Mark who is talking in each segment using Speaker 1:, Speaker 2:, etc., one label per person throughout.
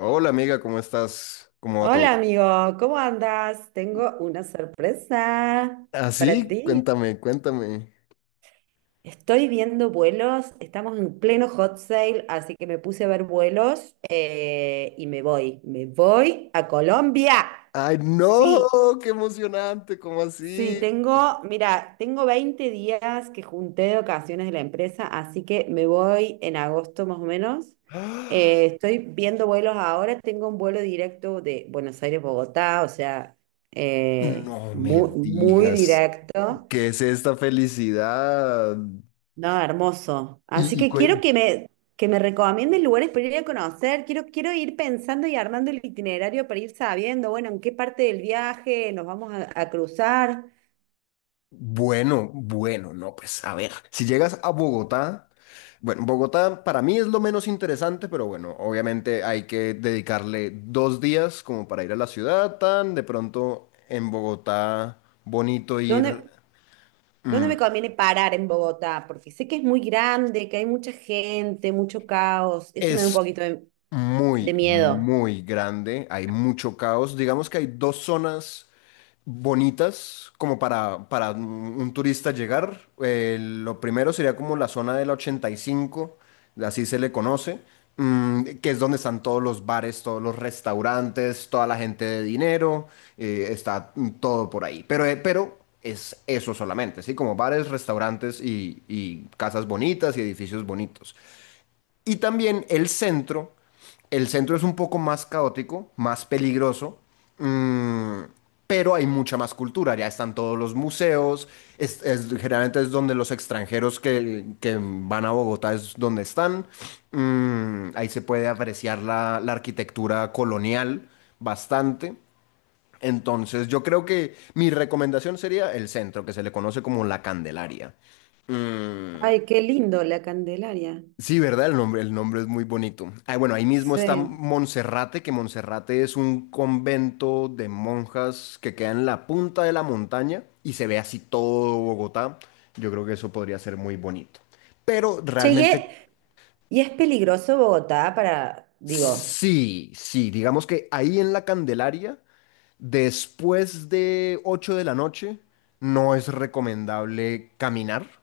Speaker 1: Hola amiga, ¿cómo estás? ¿Cómo va
Speaker 2: Hola
Speaker 1: todo?
Speaker 2: amigo, ¿cómo andas? Tengo una sorpresa para
Speaker 1: ¿Así?
Speaker 2: ti.
Speaker 1: Cuéntame, cuéntame.
Speaker 2: Estoy viendo vuelos, estamos en pleno hot sale, así que me puse a ver vuelos y me voy a Colombia.
Speaker 1: ¡Ay,
Speaker 2: Sí,
Speaker 1: no! ¡Qué emocionante! ¿Cómo
Speaker 2: Sí,
Speaker 1: así?
Speaker 2: tengo, mira, tengo 20 días que junté de ocasiones de la empresa, así que me voy en agosto más o menos.
Speaker 1: ¡Ah!
Speaker 2: Estoy viendo vuelos ahora, tengo un vuelo directo de Buenos Aires-Bogotá, o sea,
Speaker 1: No me
Speaker 2: muy, muy
Speaker 1: digas.
Speaker 2: directo.
Speaker 1: ¿Qué es esta felicidad?
Speaker 2: No, hermoso. Así
Speaker 1: Y, y
Speaker 2: que
Speaker 1: cuen-
Speaker 2: que me recomiendes lugares para ir a conocer. Quiero ir pensando y armando el itinerario para ir sabiendo, bueno, en qué parte del viaje a cruzar.
Speaker 1: bueno, bueno, no, pues a ver, si llegas a Bogotá, bueno, Bogotá para mí es lo menos interesante, pero bueno, obviamente hay que dedicarle 2 días como para ir a la ciudad, tan de pronto en Bogotá bonito ir.
Speaker 2: ¿Dónde? ¿Dónde me
Speaker 1: Mm,
Speaker 2: conviene parar en Bogotá? Porque sé que es muy grande, que hay mucha gente, mucho caos. Eso me da un
Speaker 1: es
Speaker 2: poquito de
Speaker 1: muy,
Speaker 2: miedo.
Speaker 1: muy grande, hay mucho caos. Digamos que hay dos zonas bonitas como para un turista llegar. Lo primero sería como la zona de la 85, así se le conoce, que es donde están todos los bares, todos los restaurantes, toda la gente de dinero. Está, todo por ahí. Pero es eso solamente, ¿sí? Como bares, restaurantes y casas bonitas y edificios bonitos. Y también el centro. El centro es un poco más caótico, más peligroso, mm, pero hay mucha más cultura. Ya están todos los museos. Generalmente es donde los extranjeros que van a Bogotá es donde están. Ahí se puede apreciar la arquitectura colonial bastante. Entonces, yo creo que mi recomendación sería el centro, que se le conoce como la Candelaria. Mm.
Speaker 2: Ay, qué lindo la Candelaria.
Speaker 1: Sí, ¿verdad? El nombre es muy bonito. Ah, bueno, ahí mismo está
Speaker 2: Sí.
Speaker 1: Monserrate, que Monserrate es un convento de monjas que queda en la punta de la montaña y se ve así todo Bogotá. Yo creo que eso podría ser muy bonito. Pero
Speaker 2: Che,
Speaker 1: realmente,
Speaker 2: ¿y es peligroso Bogotá para, digo,
Speaker 1: sí, sí, digamos que ahí en la Candelaria, después de 8 de la noche, no es recomendable caminar,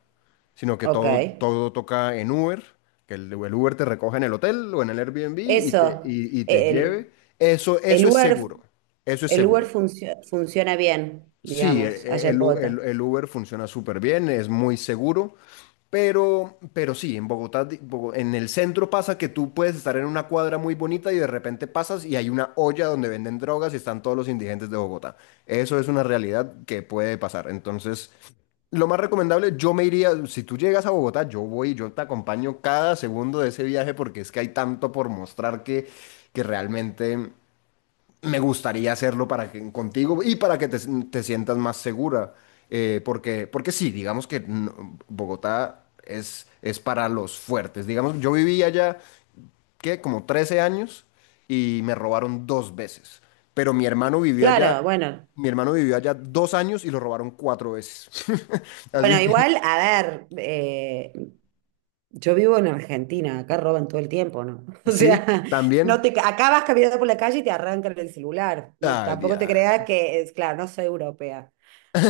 Speaker 1: sino que
Speaker 2: ok,
Speaker 1: todo, todo toca en Uber, que el Uber te recoja en el hotel o en el Airbnb y te,
Speaker 2: eso,
Speaker 1: y, y te
Speaker 2: e, el,
Speaker 1: lleve. Eso,
Speaker 2: el
Speaker 1: eso es
Speaker 2: Uber,
Speaker 1: seguro, eso es
Speaker 2: el Uber
Speaker 1: seguro.
Speaker 2: funciona bien,
Speaker 1: Sí, e-
Speaker 2: digamos, allá
Speaker 1: e-
Speaker 2: en
Speaker 1: el, U- el-
Speaker 2: Bogotá.
Speaker 1: el Uber funciona súper bien, es muy seguro, pero sí, en Bogotá, en el centro pasa que tú puedes estar en una cuadra muy bonita y de repente pasas y hay una olla donde venden drogas y están todos los indigentes de Bogotá. Eso es una realidad que puede pasar. Entonces, lo más recomendable, yo me iría, si tú llegas a Bogotá, yo voy, yo te acompaño cada segundo de ese viaje porque es que hay tanto por mostrar que realmente me gustaría hacerlo para que, contigo y para que te sientas más segura. Porque, porque sí, digamos que Bogotá es para los fuertes. Digamos, yo viví allá, ¿qué? Como 13 años y me robaron dos veces. Pero mi hermano vivió allá,
Speaker 2: Claro, bueno,
Speaker 1: mi hermano vivió allá 2 años y lo robaron cuatro veces.
Speaker 2: bueno,
Speaker 1: Así que
Speaker 2: igual, a ver, yo vivo en Argentina, acá roban todo el tiempo, ¿no? O
Speaker 1: sí,
Speaker 2: sea,
Speaker 1: también.
Speaker 2: no te, acá vas caminando por la calle y te arrancan el celular. No,
Speaker 1: Ah,
Speaker 2: tampoco te
Speaker 1: diablo.
Speaker 2: creas que es, claro, no soy europea.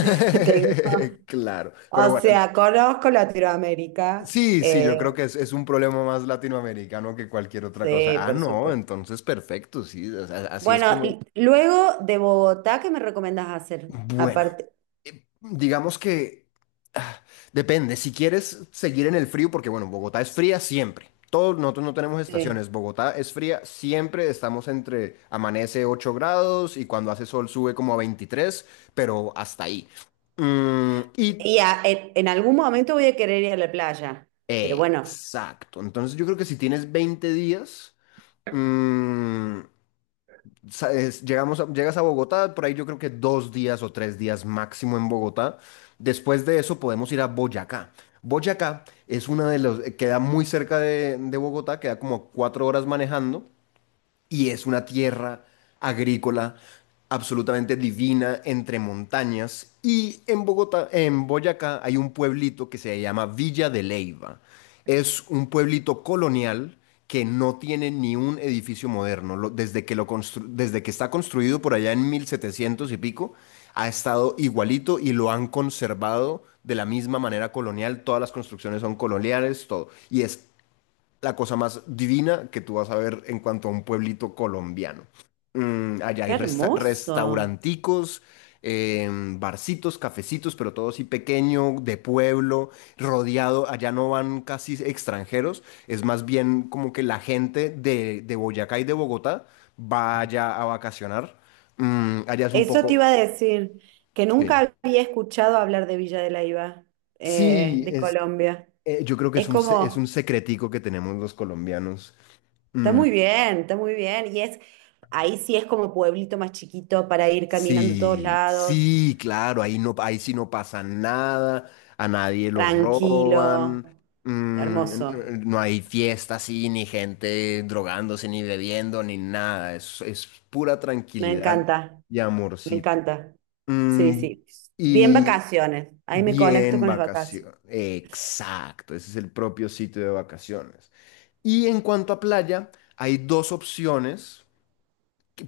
Speaker 2: Tengo-
Speaker 1: Claro. Pero
Speaker 2: o
Speaker 1: bueno.
Speaker 2: sea, conozco Latinoamérica.
Speaker 1: Sí, sí, yo creo que es, un problema más latinoamericano que cualquier otra cosa.
Speaker 2: Sí,
Speaker 1: Ah,
Speaker 2: por
Speaker 1: no,
Speaker 2: supuesto.
Speaker 1: entonces perfecto, sí, o sea, así es
Speaker 2: Bueno,
Speaker 1: como... es.
Speaker 2: y luego de Bogotá, ¿qué me recomendás hacer?
Speaker 1: Bueno,
Speaker 2: Aparte,
Speaker 1: digamos que, ah, depende, si quieres seguir en el frío, porque bueno, Bogotá es fría siempre. Todos nosotros no tenemos
Speaker 2: sí.
Speaker 1: estaciones, Bogotá es fría siempre, estamos entre amanece 8 grados y cuando hace sol sube como a 23, pero hasta ahí. Y
Speaker 2: En algún momento voy a querer ir a la playa. Pero bueno,
Speaker 1: exacto, entonces yo creo que si tienes 20 días... mm, llegas a Bogotá, por ahí yo creo que 2 días o 3 días máximo en Bogotá. Después de eso podemos ir a Boyacá. Boyacá es una de los, queda muy cerca de Bogotá, queda como 4 horas manejando y es una tierra agrícola absolutamente divina entre montañas. Y en Bogotá, en Boyacá, hay un pueblito que se llama Villa de Leyva. Es un pueblito colonial que no tiene ni un edificio moderno. Desde que está construido por allá en 1700 y pico, ha estado igualito y lo han conservado de la misma manera colonial. Todas las construcciones son coloniales, todo. Y es la cosa más divina que tú vas a ver en cuanto a un pueblito colombiano. Allá
Speaker 2: qué
Speaker 1: hay
Speaker 2: hermoso.
Speaker 1: restauranticos, barcitos, cafecitos, pero todo así pequeño, de pueblo, rodeado. Allá no van casi extranjeros, es más bien como que la gente de Boyacá y de Bogotá vaya a vacacionar. Allá es un
Speaker 2: Eso te
Speaker 1: poco...
Speaker 2: iba a decir, que
Speaker 1: Sí,
Speaker 2: nunca había escuchado hablar de Villa de Leyva,
Speaker 1: sí,
Speaker 2: de Colombia.
Speaker 1: yo creo que es
Speaker 2: Es
Speaker 1: un, se- es un
Speaker 2: como,
Speaker 1: secretico que tenemos los colombianos.
Speaker 2: está
Speaker 1: Mm.
Speaker 2: muy bien, está muy bien. Y es, ahí sí es como pueblito más chiquito para ir caminando a todos
Speaker 1: Sí,
Speaker 2: lados,
Speaker 1: sí, claro, ahí no, ahí sí no pasa nada, a nadie lo
Speaker 2: tranquilo,
Speaker 1: roban,
Speaker 2: hermoso.
Speaker 1: no hay fiesta así, ni gente drogándose, ni bebiendo, ni nada, es, pura
Speaker 2: Me
Speaker 1: tranquilidad
Speaker 2: encanta,
Speaker 1: y
Speaker 2: me
Speaker 1: amorcito.
Speaker 2: encanta. Sí,
Speaker 1: Mm,
Speaker 2: sí. Bien
Speaker 1: y
Speaker 2: vacaciones. Ahí me conecto
Speaker 1: bien
Speaker 2: con las vacaciones.
Speaker 1: vacaciones, exacto, ese es el propio sitio de vacaciones. Y en cuanto a playa, hay dos opciones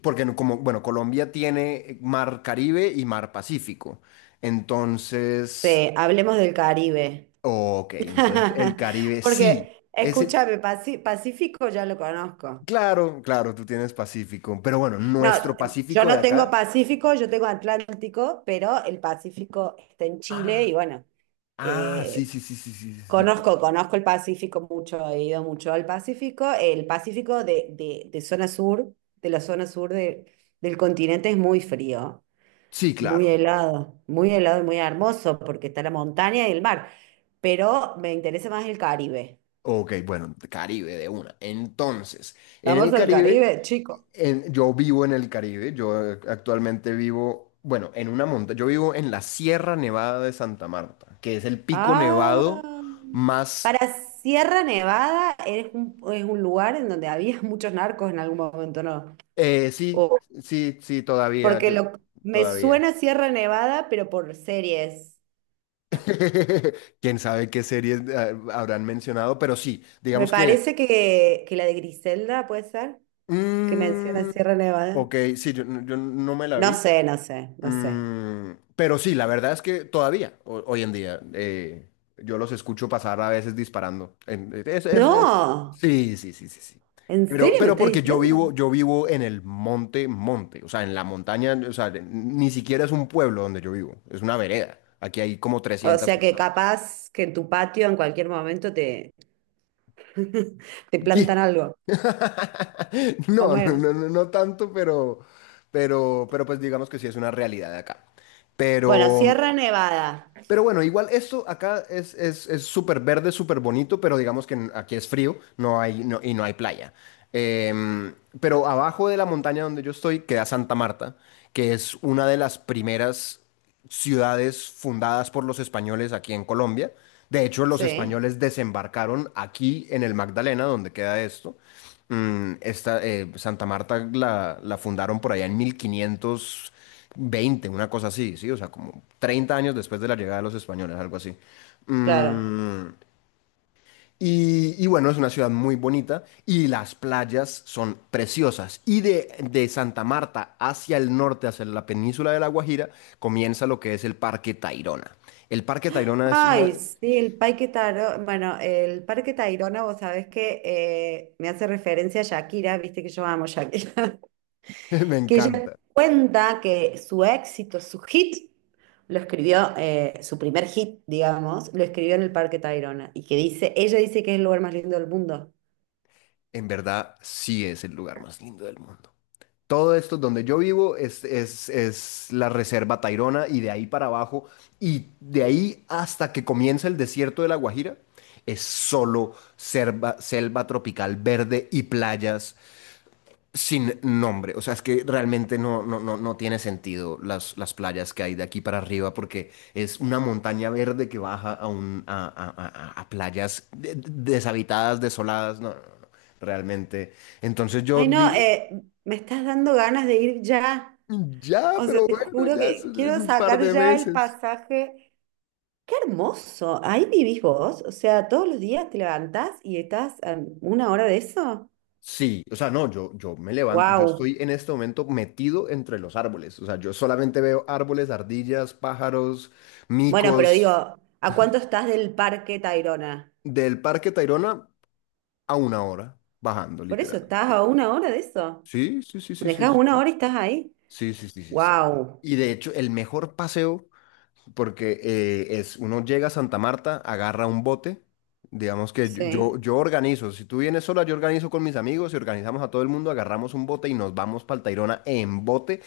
Speaker 1: porque como, bueno, Colombia tiene mar Caribe y mar Pacífico. Entonces.
Speaker 2: Sí, hablemos del Caribe.
Speaker 1: Ok, entonces el Caribe sí.
Speaker 2: Porque,
Speaker 1: Ese,
Speaker 2: escúchame, Pacífico ya lo conozco.
Speaker 1: claro, claro, tú tienes Pacífico, pero bueno,
Speaker 2: No,
Speaker 1: nuestro
Speaker 2: yo
Speaker 1: Pacífico de
Speaker 2: no tengo
Speaker 1: acá.
Speaker 2: Pacífico, yo tengo Atlántico, pero el Pacífico está en Chile
Speaker 1: Ah,
Speaker 2: y bueno,
Speaker 1: ah, sí,
Speaker 2: eh,
Speaker 1: sí, sí, sí, sí, sí, sí,
Speaker 2: conozco,
Speaker 1: claro.
Speaker 2: conozco el Pacífico mucho, he ido mucho al Pacífico. El Pacífico de zona sur, de la zona sur de- del continente es muy frío.
Speaker 1: Sí, claro.
Speaker 2: Muy helado y muy hermoso porque está la montaña y el mar. Pero me interesa más el Caribe.
Speaker 1: Ok, bueno, Caribe de una. Entonces, en el
Speaker 2: Vamos al
Speaker 1: Caribe.
Speaker 2: Caribe, chico.
Speaker 1: Yo vivo en el Caribe. Yo eh, actualmente vivo, bueno, en una montaña, yo vivo en la Sierra Nevada de Santa Marta, que es el pico
Speaker 2: Ah,
Speaker 1: nevado más.
Speaker 2: para Sierra Nevada es un lugar en donde había muchos narcos en algún momento, ¿no?
Speaker 1: Sí
Speaker 2: O-
Speaker 1: sí, sí, todavía,
Speaker 2: porque
Speaker 1: yo,
Speaker 2: lo, me
Speaker 1: todavía.
Speaker 2: suena Sierra Nevada, pero por series.
Speaker 1: Quién sabe qué series habrán mencionado, pero sí,
Speaker 2: Me
Speaker 1: digamos que,
Speaker 2: parece que la de Griselda puede ser, que menciona
Speaker 1: mm,
Speaker 2: Sierra Nevada.
Speaker 1: ok, sí, yo no me la
Speaker 2: No
Speaker 1: vi.
Speaker 2: sé, no sé, no sé.
Speaker 1: Pero sí, la verdad es que todavía, hoy en día, yo los escucho pasar a veces disparando. En- eh, es- es- es-
Speaker 2: No.
Speaker 1: Sí, sí, sí, sí, sí.
Speaker 2: ¿En
Speaker 1: Pero,
Speaker 2: serio me
Speaker 1: pero
Speaker 2: estás
Speaker 1: porque yo
Speaker 2: diciendo?
Speaker 1: vivo, yo vivo en el monte, monte, o sea, en la montaña, o sea, ni siquiera es un pueblo donde yo vivo, es una vereda. Aquí hay como
Speaker 2: O
Speaker 1: trescientas
Speaker 2: sea que
Speaker 1: personas.
Speaker 2: capaz que en tu patio en cualquier momento te, te plantan
Speaker 1: ¿Qué?
Speaker 2: algo. A
Speaker 1: No, no,
Speaker 2: ver,
Speaker 1: no, no, no tanto, pero pues digamos que sí es una realidad de acá.
Speaker 2: bueno,
Speaker 1: Pero
Speaker 2: Sierra Nevada.
Speaker 1: Pero bueno, igual esto acá es, es súper verde, súper bonito, pero digamos que aquí es frío, no hay, no- y no hay playa. Em, pero abajo de la montaña donde yo estoy queda Santa Marta, que es una de las primeras ciudades fundadas por los españoles aquí en Colombia. De hecho, los
Speaker 2: Sí,
Speaker 1: españoles desembarcaron aquí en el Magdalena, donde queda esto. Santa Marta la fundaron por allá en 1520, una cosa así, ¿sí? O sea, como 30 años después de la llegada de los españoles, algo así.
Speaker 2: claro.
Speaker 1: Mm, y bueno, es una ciudad muy bonita y las playas son preciosas. Y de Santa Marta hacia el norte, hacia la península de La Guajira, comienza lo que es el Parque Tayrona. El Parque Tayrona es una...
Speaker 2: Ay, sí, el Parque Tayrona, bueno, el Parque Tayrona, vos sabés que me hace referencia a Shakira, viste que yo amo a Shakira,
Speaker 1: Me
Speaker 2: que ella
Speaker 1: encanta.
Speaker 2: cuenta que su éxito, su hit, su primer hit, digamos, lo escribió en el Parque Tayrona, y que dice, ella dice que es el lugar más lindo del mundo.
Speaker 1: En verdad, sí es el lugar más lindo del mundo. Todo esto donde yo vivo es, es la reserva Tairona, y de ahí para abajo y de ahí hasta que comienza el desierto de La Guajira es solo selva, selva tropical verde y playas sin nombre. O sea, es que realmente no, no, no, no tiene sentido las playas que hay de aquí para arriba, porque es una montaña verde que baja a, un, a playas deshabitadas, desoladas. No, no, no, no, realmente. Entonces yo
Speaker 2: Ay, no, me estás dando ganas de ir ya.
Speaker 1: Ya,
Speaker 2: O sea,
Speaker 1: pero
Speaker 2: te
Speaker 1: bueno,
Speaker 2: juro
Speaker 1: ya es
Speaker 2: que
Speaker 1: en
Speaker 2: quiero
Speaker 1: un par
Speaker 2: sacar
Speaker 1: de
Speaker 2: ya el
Speaker 1: meses.
Speaker 2: pasaje. Qué hermoso. Ahí vivís vos. O sea, todos los días te levantás y estás a una hora de eso.
Speaker 1: Sí, o sea, no, yo me levanto, yo
Speaker 2: Wow.
Speaker 1: estoy en este momento metido entre los árboles, o sea, yo solamente veo árboles, ardillas, pájaros,
Speaker 2: Bueno, pero digo,
Speaker 1: micos,
Speaker 2: ¿a cuánto estás del Parque Tayrona?
Speaker 1: del Parque Tayrona a una hora, bajando,
Speaker 2: Por eso,
Speaker 1: literal.
Speaker 2: estás a una hora de eso.
Speaker 1: Sí, sí, sí, sí, sí,
Speaker 2: Manejás una
Speaker 1: sí,
Speaker 2: hora y estás ahí.
Speaker 1: sí, sí, sí, sí, sí. Sí.
Speaker 2: Wow.
Speaker 1: Y de hecho, el mejor paseo, porque uno llega a Santa Marta, agarra un bote, digamos que yo, yo
Speaker 2: Sí.
Speaker 1: yo organizo, si tú vienes sola, yo organizo con mis amigos y organizamos a todo el mundo, agarramos un bote y nos vamos para el Tayrona en bote,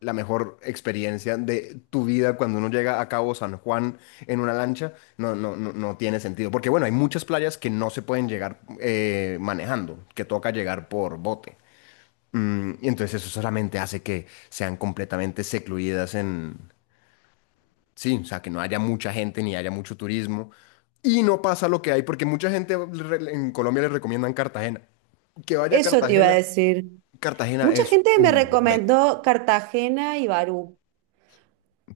Speaker 1: la mejor experiencia de tu vida cuando uno llega a Cabo San Juan en una lancha, no, no, no, no tiene sentido, porque bueno, hay muchas playas que no se pueden llegar manejando, que toca llegar por bote. Y entonces eso solamente hace que sean completamente secluidas en... Sí, o sea, que no haya mucha gente ni haya mucho turismo. Y no pasa lo que hay, porque mucha gente en Colombia le recomiendan Cartagena. Que vaya a
Speaker 2: Eso te iba a
Speaker 1: Cartagena.
Speaker 2: decir.
Speaker 1: Cartagena
Speaker 2: Mucha
Speaker 1: es
Speaker 2: gente me
Speaker 1: un hueco.
Speaker 2: recomendó Cartagena y Barú.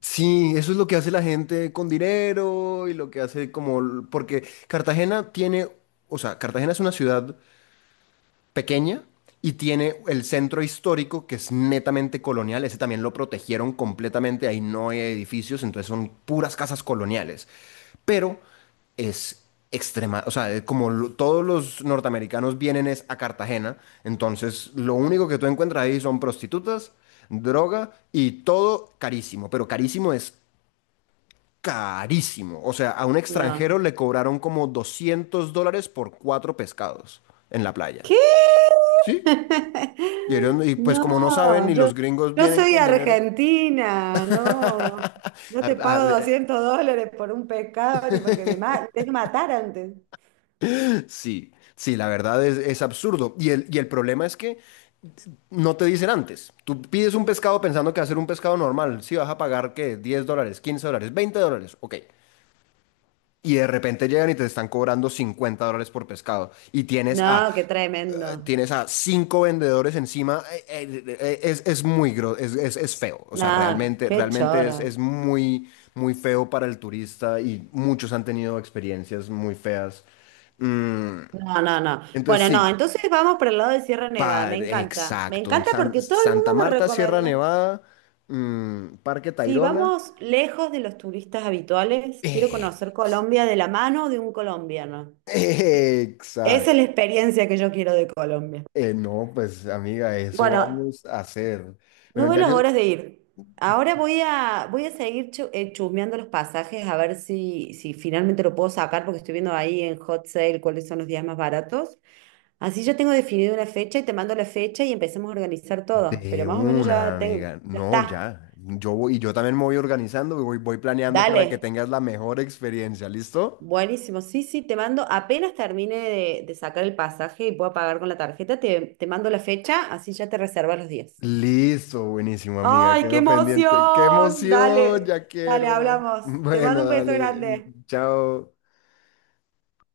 Speaker 1: Sí, eso es lo que hace la gente con dinero y lo que hace como... porque Cartagena tiene, o sea, Cartagena es una ciudad pequeña y tiene el centro histórico, que es netamente colonial, ese también lo protegieron completamente, ahí no hay edificios, entonces son puras casas coloniales, pero es extrema, o sea, como todos los norteamericanos vienen es a Cartagena, entonces lo único que tú encuentras ahí son prostitutas, droga y todo carísimo, pero carísimo es carísimo, o sea, a un extranjero
Speaker 2: No.
Speaker 1: le cobraron como $200 por cuatro pescados en la playa.
Speaker 2: ¿Qué?
Speaker 1: ¿Sí? No, y pues
Speaker 2: No,
Speaker 1: como no saben, ni
Speaker 2: yo,
Speaker 1: los gringos
Speaker 2: yo
Speaker 1: vienen
Speaker 2: soy
Speaker 1: con dinero.
Speaker 2: argentina, no, no
Speaker 1: a-
Speaker 2: te pago
Speaker 1: a-
Speaker 2: $200 por un pescado ni porque me tenés que matar antes.
Speaker 1: sí, sí, la verdad es, absurdo. Y el problema es que no te dicen antes. Tú pides un pescado pensando que va a ser un pescado normal. Si vas a pagar, ¿qué? $10, $15, $20. Ok. Y de repente llegan y te están cobrando $50 por pescado. Y tienes
Speaker 2: No,
Speaker 1: a
Speaker 2: qué tremendo.
Speaker 1: cinco vendedores encima. Es muy gro- es feo. O
Speaker 2: No,
Speaker 1: sea, realmente,
Speaker 2: qué
Speaker 1: realmente
Speaker 2: choro.
Speaker 1: es muy, muy feo para el turista, y muchos han tenido experiencias muy feas. Mm,
Speaker 2: No, no, no.
Speaker 1: entonces,
Speaker 2: Bueno, no,
Speaker 1: sí,
Speaker 2: entonces vamos por el lado de Sierra Nevada, me encanta. Me
Speaker 1: exacto. En
Speaker 2: encanta porque todo el mundo
Speaker 1: Santa
Speaker 2: me
Speaker 1: Marta, Sierra
Speaker 2: recomienda.
Speaker 1: Nevada, Parque
Speaker 2: Sí,
Speaker 1: Tayrona.
Speaker 2: vamos lejos de los turistas habituales. Quiero conocer
Speaker 1: Ex-
Speaker 2: Colombia de la mano de un colombiano. Esa
Speaker 1: Exacto.
Speaker 2: es la experiencia que yo quiero de Colombia.
Speaker 1: No, pues amiga, eso
Speaker 2: Bueno,
Speaker 1: vamos a hacer.
Speaker 2: no
Speaker 1: Bueno,
Speaker 2: veo
Speaker 1: ya
Speaker 2: las
Speaker 1: yo.
Speaker 2: horas de ir. Ahora voy a seguir chusmeando los pasajes a ver si, si finalmente lo puedo sacar porque estoy viendo ahí en Hot Sale cuáles son los días más baratos. Así yo tengo definido una fecha y te mando la fecha y empecemos a organizar todo.
Speaker 1: De
Speaker 2: Pero más o menos
Speaker 1: una,
Speaker 2: ya tengo,
Speaker 1: amiga.
Speaker 2: ya
Speaker 1: No,
Speaker 2: está.
Speaker 1: ya. Yo voy, y yo también me voy organizando, voy planeando para que
Speaker 2: Dale.
Speaker 1: tengas la mejor experiencia. ¿Listo?
Speaker 2: Buenísimo. Sí, sí, te mando, apenas termine de sacar el pasaje y pueda pagar con la tarjeta, te mando la fecha, así ya te reservas los días.
Speaker 1: Listo, buenísimo, amiga.
Speaker 2: ¡Ay, qué
Speaker 1: Quedo pendiente. ¡Qué
Speaker 2: emoción!
Speaker 1: emoción!
Speaker 2: Dale,
Speaker 1: Ya
Speaker 2: dale,
Speaker 1: quiero.
Speaker 2: hablamos. Te mando
Speaker 1: Bueno,
Speaker 2: un beso
Speaker 1: dale.
Speaker 2: grande.
Speaker 1: Chao.